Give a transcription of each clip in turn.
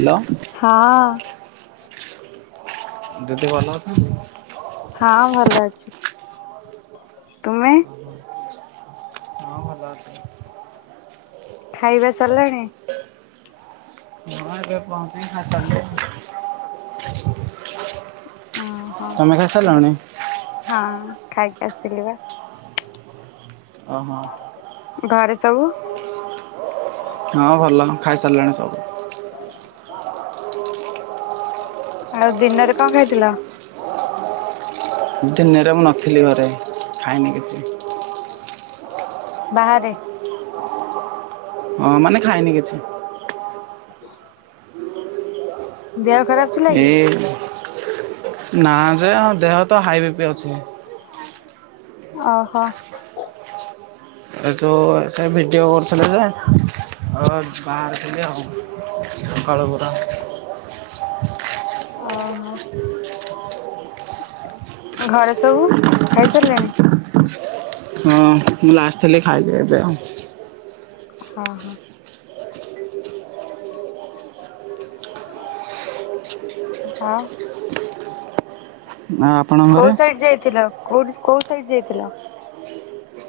Hello. ହଁ ଦିଦି ଭଲ ଅଛନ୍ତି? ହଁ ଭଲ ଅଛି ତୁମେ ହଁ ଭଲ ଅଛି ଖାଇବା ସରିଲାଣି ହଁ ଏବେ ପହଂଚି ଖାଇସାରିଲୁ ହଁ ହଁ ଖାଇକି ଆସିଲିବା ଓ ହ ଘରେ ସବୁ ହଁ ଭଲ ଖାଇସାରିଲେଣି ସବୁ ଆଉ ଦିନରେ କଣ ଖାଇଥିଲ? ଦିନେରେ ମୁଁ ନଥିଲି ଘରେ ଖାଇନି କିଛି। ବାହାରେ ହଁ ମାନେ ଖାଇନି କିଛି ଦେହ ଖରାପ ଥିଲା କି? ଏଇ ନା ଯେ ଆଉ ଦେହତ ହାଇ ବିପି ଅଛି। ଓ ହୋ ଏ ଯେଉ ସେ ଭିଡ଼ିଓ କରୁଥିଲେ ଯେ ଆଉ ବାହାରିଥିଲି ସକାଳୁ ପୁରା। ଓ ହୋ। ଘରେସବୁ ଖାଇସାରିଲେଣି? ହଁ ମୁଁ ଲାଷ୍ଟଥିଲି ଖାଇକି ଏବେ ଆଉ। ହଁ ହଁ। ହଁ। ନା ଆପଣଙ୍କ ଘରେ? କୋଉ ସାଇଡ ଯାଇଥିଲ କୋଉଠି କୋଉ ସାଇଡ ଯାଇଥିଲ?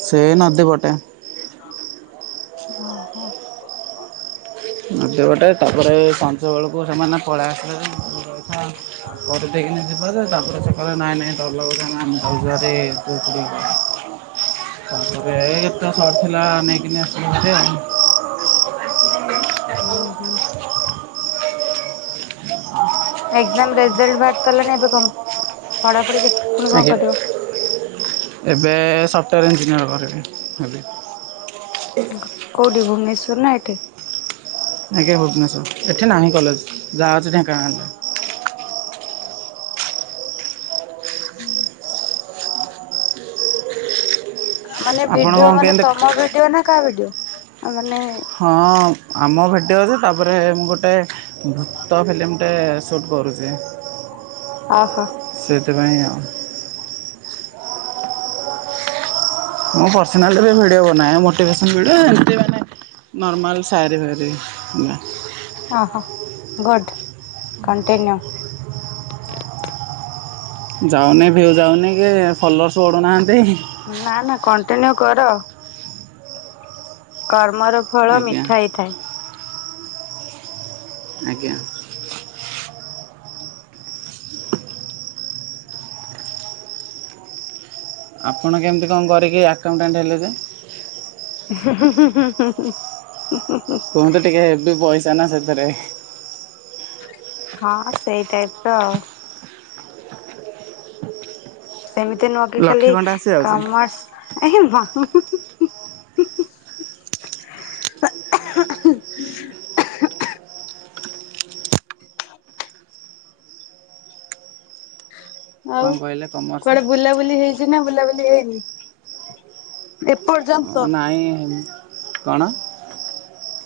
ସେ ନଦୀପଟେ। ଓ ହୋ। ନଦୀ ପଟେ। ତାପରେ ସଞ୍ଜ ବେଳକୁ ସେମାନେ ପଳେଇ ଆସିଲା ମୁଁ କହିଲି ରହିଥା ଘରେ ଦେଇକିନା ଯିବା ଯେ ତାପରେ ସେ କହିଲେ ନାଇଁ ନାଇଁ [unintelligible] [unintelligible] ସରି ଥିଲା ନେଇକିନି ଆସିଲ ଭାରି ଆଉ। ଓ ହୋ। ଏକ୍ସାମ୍ ରେଜଲ୍ଟ ବାହାରତଲାଣି ଏବେ କନ୍ ପଢ଼ାପଢ଼ି କେତ୍ ପୁଣି କଣ ଆଜ୍ଞା କରିବ? ଏବେ ସଫ୍ଟୱୋର ଇଞ୍ଜିନିୟର କରିବି ହେବି। କୋଉଠି ଭୁବନେଶ୍ୱର୍ ନା ଏଠି? ଆଜ୍ଞା ଭୁବନେଶ୍ୱର ଏଠି ନାହିଁ କଲେଜ୍ ଯା ଅଛି ଢେଙ୍କାନାଳ ରେ। ହୁଁ। ମାନେ ଆପଣ ଭିଡିଓ କଣ ମାନେ କେମିତି ତମ ଭିଡିଓ ନା କା ଭିଡ଼ିଓ ଆମେ ହଁ। ଆମ ଭିଡ଼ିଓରେ ତାପରେ ମୁଁ ଗୋଟେ ଭୂତ ହେଲେ ମୁଁ ଟେ ସୁଟ୍ କରୁଚି। ଅ ହ। ସେଥିପାଇ ଆଉ ମୁଁ ପର୍ସନାଲ୍ ରେ ଭିଡ଼ିଓ ବନାଏ ମୋଟିଭେସନ୍ ଭିଡ଼ିଓ ଏମତି ମାନେ ନର୍ମାଲ୍ ସାଆରୀ ଫାଏରି। ଓହୋ ଗୁଡ୍ କଣ୍ଟିନ୍ୟୁ। ଯାଉନି ଭିଉ ଯାଉନି କି ଫଲୋର୍ସ ବଢ଼ୁନାହାଁନ୍ତି। ନା ନା କଣ୍ଟିନ୍ୟୁ କର କର୍ମର ଫଳ ଆଜ୍ଞା। ମିଠା ହେଇଥାଏ। ଆଜ୍ଞା ଆପଣ କେମିତି କଣ କରିକି ଆକାଉଣ୍ଟାଣ୍ଟ ହେଲେ ଯେ। ହୁଁ ହୁଁ ହୁଁ ଉଁ। କୁହନ୍ତୁ ଟିକେ ହେବି ପଇସ ଚନା ସେତରେ। ହଁ ସେଇ ଟାଇପ୍ ତ ଅ ଏମିତି ନୁହଁ କି ଲକ୍ଷେ ଖାଲି ଖଣ୍ଡେ ଆସିଯାଉଛି କମର୍ସ୍ ଏହ ମା ଆଉ କଣ କହିଲେ କମର୍ସ କୁଆଡେ ବୁଲା ବୁଲି ହେଇଛି। ନା ବୁଲାବୁଲି ହେଇନି ଏପ୍ ଓ ନାହିଁ। କଣ।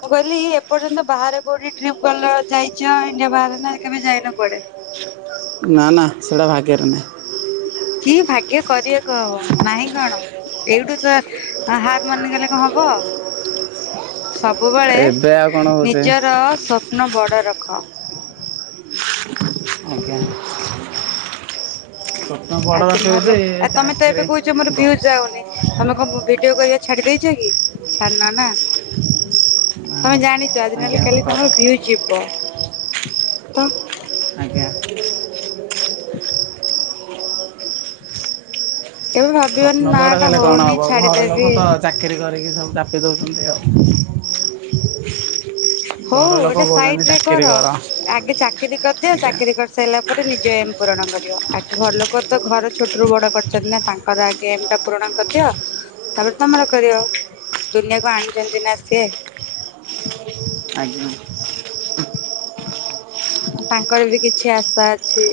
ମୁଁ କହିଲି ଏପର୍ଯ୍ୟନ୍ତ ବାହାରେ କୋଉଠି ଟ୍ରିପ ଗଲ ଯାଇଛ ଇଣ୍ଡିଆ ବାହାରେ ନା କେବେ ଯାଇନ କୁଆଡେ। ନା ନା ସେଇଟା ଭାଗ୍ୟରେ ନାହିଁ। କି ଭାଗ୍ୟ କରିବାକୁ ହବ। ନାହିଁ କଣ ଏଇଠୁ ତ ହାର ମାନିଗଲେ କଣ ହବ। ସବୁବେଳେ ଏବେ ଆଉ କଣ ହଉଛି ନିଜର ସ୍ୱପ୍ନ ବଡ ରଖ। କ ଆଞା। ଆଜି ରଖିଛି ନହେଲେ ଆ ତମେ ତ ଏବେ ଚାକିରି କହୁଛ ମୋର ଭିଉଜ୍ ଯାଉନି। ତମେ କଣ ଭିଡ଼ ଡିଓ କରିବା ଛାଡି ଦେଇେଇଛ କି ଛାଡିନ ନା ତମେ ଜାଣି ଅଜି ନ ଆଜ୍ଞା ହେଲେ ସତ କାଲି କଥା ତମର ଭିୟୁଜ ଯିବ। ତ ଆଜ୍ଞା। କେବେ ଭାବିବନି ସ୍ୱପ୍ନ ନା ବଡ଼ ଟା କଲେ କଣ ହଉନି ହେବ। ଘର ଲୋକ ଛାଡିଦେବି। ତ ଚାକିରିୀ କରିକି ସବୁ ଚାପି ଦେଉଛନ୍ତି ଆଉ। [inaudible] ହଉ ଘର ଲୋକ ଏଟା କହୁଛନ୍ତି ସାଇଡ ରେ ଚାକିରି କର। ଆଗେ ଚାକିରି କରିଦିଅ ଆଜ୍ଞା। ଚାକିରି କରିସାରିଲା ପ ତାପରେ ନିଜ ଏମ ପୂରଣ କରିବ। ଆଗ ଘର ଲୋକ ତ ଘର ଛୋଟରୁୁ ବଡ କରିଛନ୍ତି ନା ତାଙ୍କର ଆଗେ ଏମ ଟା ପୂରଣ କରିଦିଅ। ତାପରେ ତମର କରିବ ଦୁନିଆକୁ ଆଣିଛନ୍ତି ନା ସିଏ। ଆଜ୍ଞା। ତାଙ୍କର ବି କିଛି ଆଶା ଅଛି।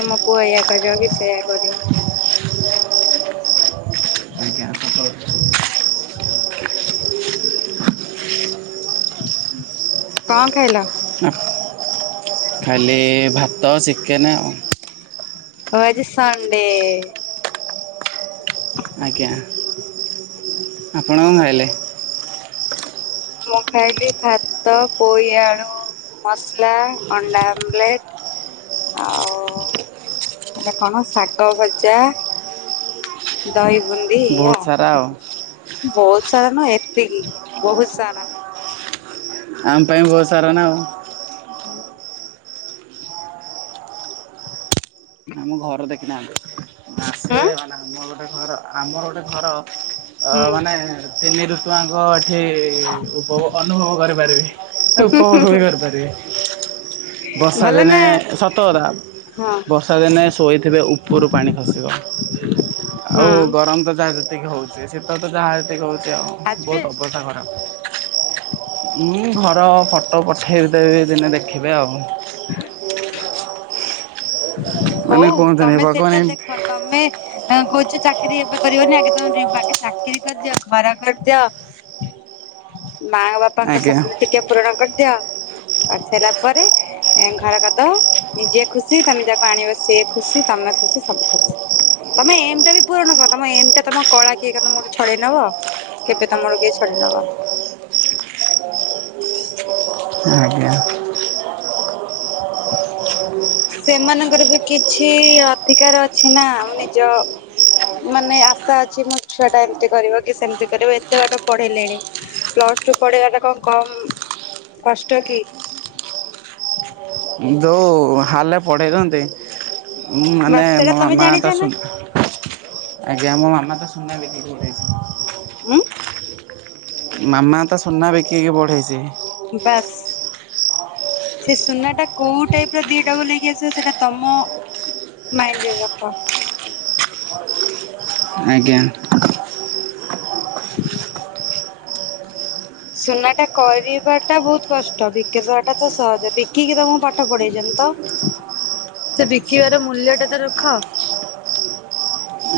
ତମକୁୁ ଏଇଆ କରିବ କି ସେଇୟା କରିବ। ଆଜ୍ଞା ସତ [inaudible] କଣ ଖାଇଲ। ଖାଇଲି ଭାତ ଚିକେନ୍ ଆଉ। ଓ ଆଜି ସଣ୍ଡେ। ଆଜ୍ଞା ଆପଣ କଣ ଖାଇଲେ। ମୁଁ ଖାଇଲି ଭାତ ପୋଇ ଆଳୁ ମସଲା। ଅଣ୍ଡା ଆମଲେଟ ଆଉ ଏଟା କଣ ଶାଗ ଭଜା ଦହି। ବୁନ୍ଦୀ। ବହୁତ ସାରା ଆଉ ବହୁତ ସାରା ନୁହଁ ଏତିକି ବହୁତ ସା ଆମ ପାଇଁ ବହୁତ ସାରା ନା ଆଉ। [inaudible] ଆମ ଘର ଦେଖିନାହାନ୍ତି। ମାସେ ହୁଁ ମାନେ ଆମ ଗୋଟେ ଘର ଆମର ଗୋଟେ ଘର ଅ ହୁଁ ମାନେ ତିନି ଋତୁଆଙ୍କ ଏଠି ଉପଭୋଗ ଅନୁଭବ କରିପାରିବି। ଉପଭୋଗ ବି କରିପାରିବି ବର୍ଷା ଭଲ ଦିନେ ନା ସତ କଥା ହଁ ବର୍ଷା ଦିନେ ଶୋଇଥିବେ ଉପରୁ ପାଣି ଖସିବ ଆଉ ହୁଁ ଗରମ ତ ଯାହା ସେତିକେ ହଉଛି ଶୀତ ତ ଯାହା ଯେତିକି ହଉଛି ଏଇଆ ଉ ବହୁତ ଆଜବେଷ୍ଟ ଅବସ୍ଥା ଖରାପ। ମୁଁ ଘର ଫଟୋ ପଠେଇ ଦେବି ଦିନେ ଦେଖିବେ ଆଉ। [inaudible] ମାନେ ହଉ କୁହନ୍ତୁନି ତମେ ଭଗବାନ ସେଇଟା ଦେଖ। ତମେ ଅ କହୁଛ ଚାକିରି ଏବେ କରିବନି ଆଗ ତମ ଆଗେ ଚାକିରି କରିଦିଅ ଘର କରିଦିଅ ମା ବାପାଙ୍କ ଆଜ୍ଞା ସପ୍ନ ଟିକେ ପୂରଣ କରିଦିଅ କରିସାରିଲା ପରେ ଘର କରିଦବ ନିଜେ ଖୁସି ତମେ ଯାହା ଆଣିବ ସିଏ ଖୁସି ତମେ ଖୁସି ସବୁ ଖୁସି ତମେ ଏମ ଟା ବି ପୂରଣ କ ତମ ଏମ ଟା ତମ କଳା କିଏ ତମର ଛଡେଇ ନବ କେବେ ତମର କିଏ ଛଡି ନବ ଆଜ୍ଞା। ସେମାନଙ୍କର ବି କିଛି ଅଧିକାର ଅଛି ନା ନିଜ ମାନେ ଆଶା ଅଛି ମୋ ଛୁଆ ଟା ଏମତି କରିବ କି ସେମତି କରିବ ଏତେ ବାଟ ପଢେଇଲେଣି ପ୍ଲସ ଟୁ ପଢେଇବା ଟା କଣ କମ କଷ୍ଟ କି? ଯେଉଁ ହାଲେ ପଢ଼େଇନ୍ତି [unintelligible] ବାସ୍ ସେଇଟା ତମେ ଜାଣିଛ ନା ସୁନା ବିକି କି ଦେଇଛି ଉଁ? ମାମା ତା ସୁନା ବିକିକି ବଢେଇଛି। ବାସ୍। ସେ ସୁନା ଟା କୋଉ ଟାଇପ ର ଦିଟା ବୁ ଲକି ଆସିବ ସେଟା ତମ ମାଇଣ୍ଡରେ ରଖ। ଆଜ୍ଞା। ସୁନା ଟା କରିବା ଟା ବହୁତ କଷ୍ଟ ବିକବା ଟା ତ ସହଜ ବିକିକି ତ ମୁ ପାଠ ପଢେଇଛନ୍ତି ତ ସେ ବିକିବାର ମୂଲ୍ୟ ଟା ତ ରଖ।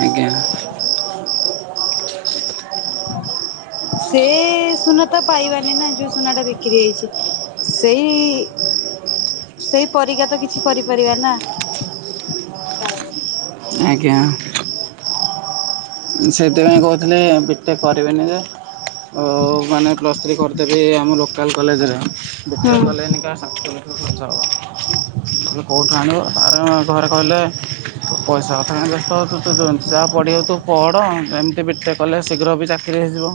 ଆଜ୍ଞା। ସେ ସୁନା ତ ପାଇବାନି ନା ଯୋଉ ସୁନା ଟା ବିକ୍ରି ହେଇଛି ସେଇ ସେଇ ପରିକା ତ କିଛି କରିପାରିବା ନା। ଆଜ୍ଞା। ସେଥିପାଇଁ କହୁଥିଲେି ବିଟେକ୍ କରିବେିନି ଯେ ଆଉ ମାନେ ପ୍ଲସ୍ ଥ୍ରୀ କରିଦେବି ଆମ ଲୋକ ଲୋକାଲ କଲେଜରେ [unintelligible] ହୁଁ ତେ କେଉଁଠୁ ଆଣିବ ତା ଘରେ କହିଲେ ପଇସା କଥା ତୁ କାଇଁ ବ୍ୟସ୍ତ ହେଉଛୁ ଯାହା ପଢ଼ିବୁ ତୁ ପଢ଼ ଏମିତି ବି ଟେକ୍ କଲେ ଶୀଘ୍ର ବି ଚାକିରି ହେଇଯିବ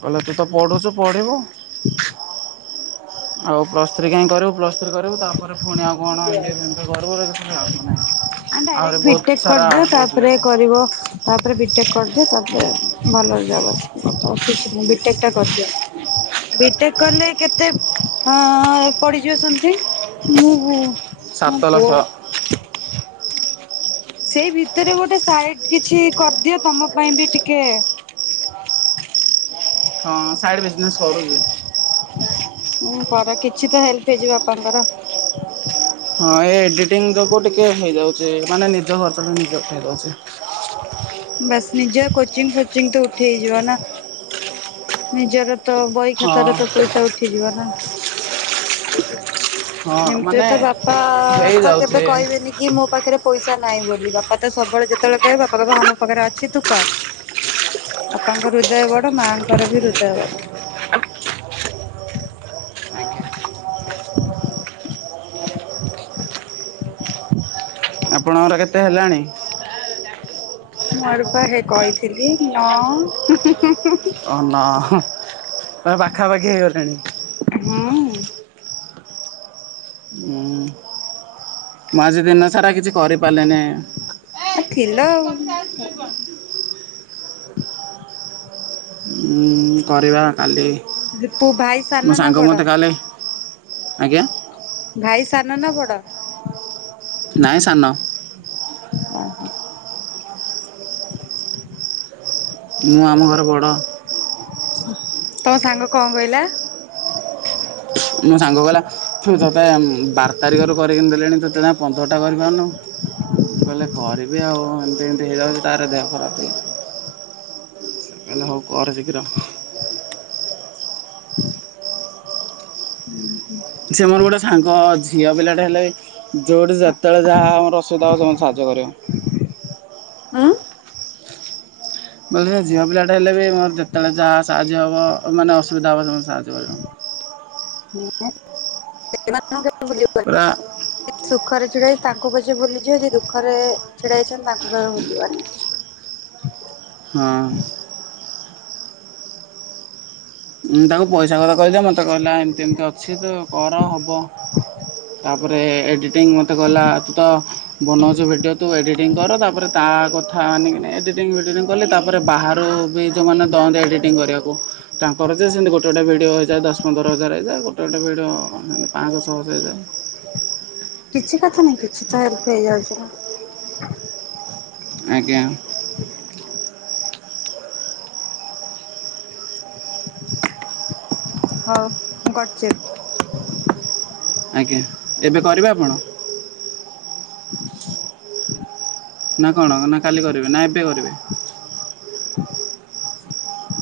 କହିଲେ ତୁ ତ ପଢ଼ୁଛୁ ପଢ଼ିବୁ ଆଉ ପ୍ଲସ୍ ଥ୍ରୀ କାହିଁ କରିବୁ ପ୍ଲସ୍ [unintelligible] ଡାଇରେକ୍ଟ ବହୁତ ବିଟେକ୍ ସାରା କରିଦିଅ ବହୁତ ତାପରେ ଲେଟ୍ କରିବ ତାପରେ ବିଟେକ୍ କରିଦିଅ ତାପରେ ଭଲ ଜବ ଆସଛି ବିଟୋ କରିଦିଅ ବିଟେକ୍ କଲେ କେତେ ପଡିଯିବ ସମଥିଙ୍ଗ ମୁଁ ମୋ ସାତ ପୁଅ ଲକ୍ଷ ସେଇ ଭିତରେ ଗୋଟେ ସାଇଟ କିଛି କରିଦିଅ ତମ ପାଇଁ ବି ଟିକେ ହ ସାଇଡ଼୍ ବିଜନେସ୍ କରୁଚି ହଁ କର କିଛି ତ ହେଲ୍ପ ହେଇଯିବ ବାପାଙ୍କର ହଁ ଏ ଏଡ଼ିଟିଙ୍ଗ ଯୋଗୁଁ ଟିକେ ହେଇଯାଉଛି ମାନେ ନିଜ ଖର୍ଚ୍ଚଟା ନିଜେ ଉଠେଇଦୋଉଚି। ବାସ୍ ନିଜ କୋଚିଂ ଫୋଚିଂ ତ ଉଠେଇହେଇଯିବ ନା ନିଜର ତ ବହି ହଁ ଖାତାରେ ତ ପଇସା ଉଠିଯିବ ନା ହଁ ଏମିତିରେ ମାନେ ତ ବାପା ତ ହେଇଯାଉଛି କେବେ କହିବେନି କି ମୋ ପାଖରେ ପଇସା ନାହିଁ ବୋଲି ବାପା ତ ସବୁବେଳେ ଯେତେବେଳେ କହିବେ ବାପା କହିବେ ହଁ ମୋ ପାଖରେ ଅଛି ତୁ କର ବାପାଙ୍କର ହୃଦୟ ବଡ ମାଆଙ୍କର ବି ହୃଦୟ ବଡ [inaudible] ଆପଣଙ୍କର କେତେ ହେଲାଣି ମୁଁ [unintelligible] ହେ କହିଥିଲି ନ [inaudible] [unintelligible] ପାଖାପାଖି ହେଇଗଲାଣି ହୁଁ ହୁଁ ମୁଁ ଆଜି ଦିନ ସାରା କିଛି କରିପାରିଲିନି [unintelligible] ଆଉ। ଉଁ କରିବା କାଲି ତୁ ଭାଇ ମୋ ସାନ ନା ସାଙ୍ଗ ମୋତେ ବଡ କାଲି ଆଜ୍ଞା। ଭାଇ ସାନ ନା ବଡ ନାଇଁ ସାନ ଓ ହୋ। ମୁଁ ଆମ ଘର ବଡ଼ ତମ ସାଙ୍ଗ କଣ କହିଲା ମୋ ସାଙ୍ଗ କହିଲା ତୁ ତୋତେ ବାର ତାରିଖରୁ କରିକି ଦେଲିଣି ତତ୍ [unintelligible] ପନ୍ଦରଟା କରିିପାରୁନୁ ମୁଁ କହିଲି କରିବି ଆଉ ଏ ଯେମିତି ହେଇଯାଉଛି ତାର ଦେହ ଖରାପ [unintelligible] ସେ କହିଲା ହଉ କର ଶୀଘ୍ର [inaudible] ହୁଁ। ସେ ମୋର ଗୋଟେ ସାଙ୍ଗ ଅଛି ଝିଅ ପିଲାଟେ ହେଲେ ଯୋଉଠି ଯେତେବେଳେ ଯାହା ଆମର ଅସୁବିଧା ହବ ସେ ମତେ ସାହାଯ୍ୟ କରିବ। ଆଁ [unintelligible] ଝିଅ ପିଲାଟା ହେଲେ ବି ମୋର ଯେତେବେଳେ ଯାହା ସାହାଯ୍ୟ ହବ ମାନେ ଅସ୍ [unintelligible] ସାହାଯ୍ୟ କରିବ ଁ ସେ [unintelligible] ଝ [unintelligible] ପୁରା ଦୁଃଖରେ ଛିଡା ହେଇଛି ତାଙ୍କୁ କି ଯ ଭୁଲିଯିବ ଯ ଦୁଃଖରେ ଛିଡା ହେଇଛନ୍ତି ତାଙ୍କୁ କେବେ ଭୁଲିବନି। ହଁ ତାଙ୍କୁ ପଇସା କଥା କହିଦିଅ ମୋତେ କହିଲା ଏମିତି ଏମିତି ଅଛି ତ କର ହବ ତାପରେ ଏ ଏଡ଼ିଟିଙ୍ଗ ମୋତେ କଲା ତୁ ତ ବନାଉଛୁ ଭିଡ଼ିଓ ତୁ ଏଡ଼ିଟିଂ କର ତାପରେ ତା କଥା ମାନିକିନି ଏଡ଼ିଟିଙ୍ଗ ଫିଡ଼ିଟିଙ୍ଗ କଲି ତାପରେ ବାହାରୁ ବି ଯେଉଁମାନେ ଦଅନ୍ତି ଏଡ଼ିଟିଙ୍ଗ କରିବାକୁ ତା କରରଚ ସେମିତି ଗୋଟେ ଗୋଟେ ଭିଡ଼ିଓ ହୋଇଇଯାଏ ଦଶ ପନ୍ଦର ହଜାର ହେଇଯାଏ ଗୋଟେ ଗୋଟେ ଭିଡ଼ିଓ ସେମିତି ପାଞ୍ଚଶ ଛଅସ ହେଇଯାଏ। କିଛି କଥା ନାହିଁ କିଛି ତ ହେଇଯାଉଛି ନା ଆଜ୍ଞା। ହଁ ମୁ କରଛି। ଆଜ୍ଞା ଏବେ କରିବେ ଆପଣ? ନା। କଣ ନା କାଲି କରିବେ, ନା ଏବେ କରିବେ? [inaudible]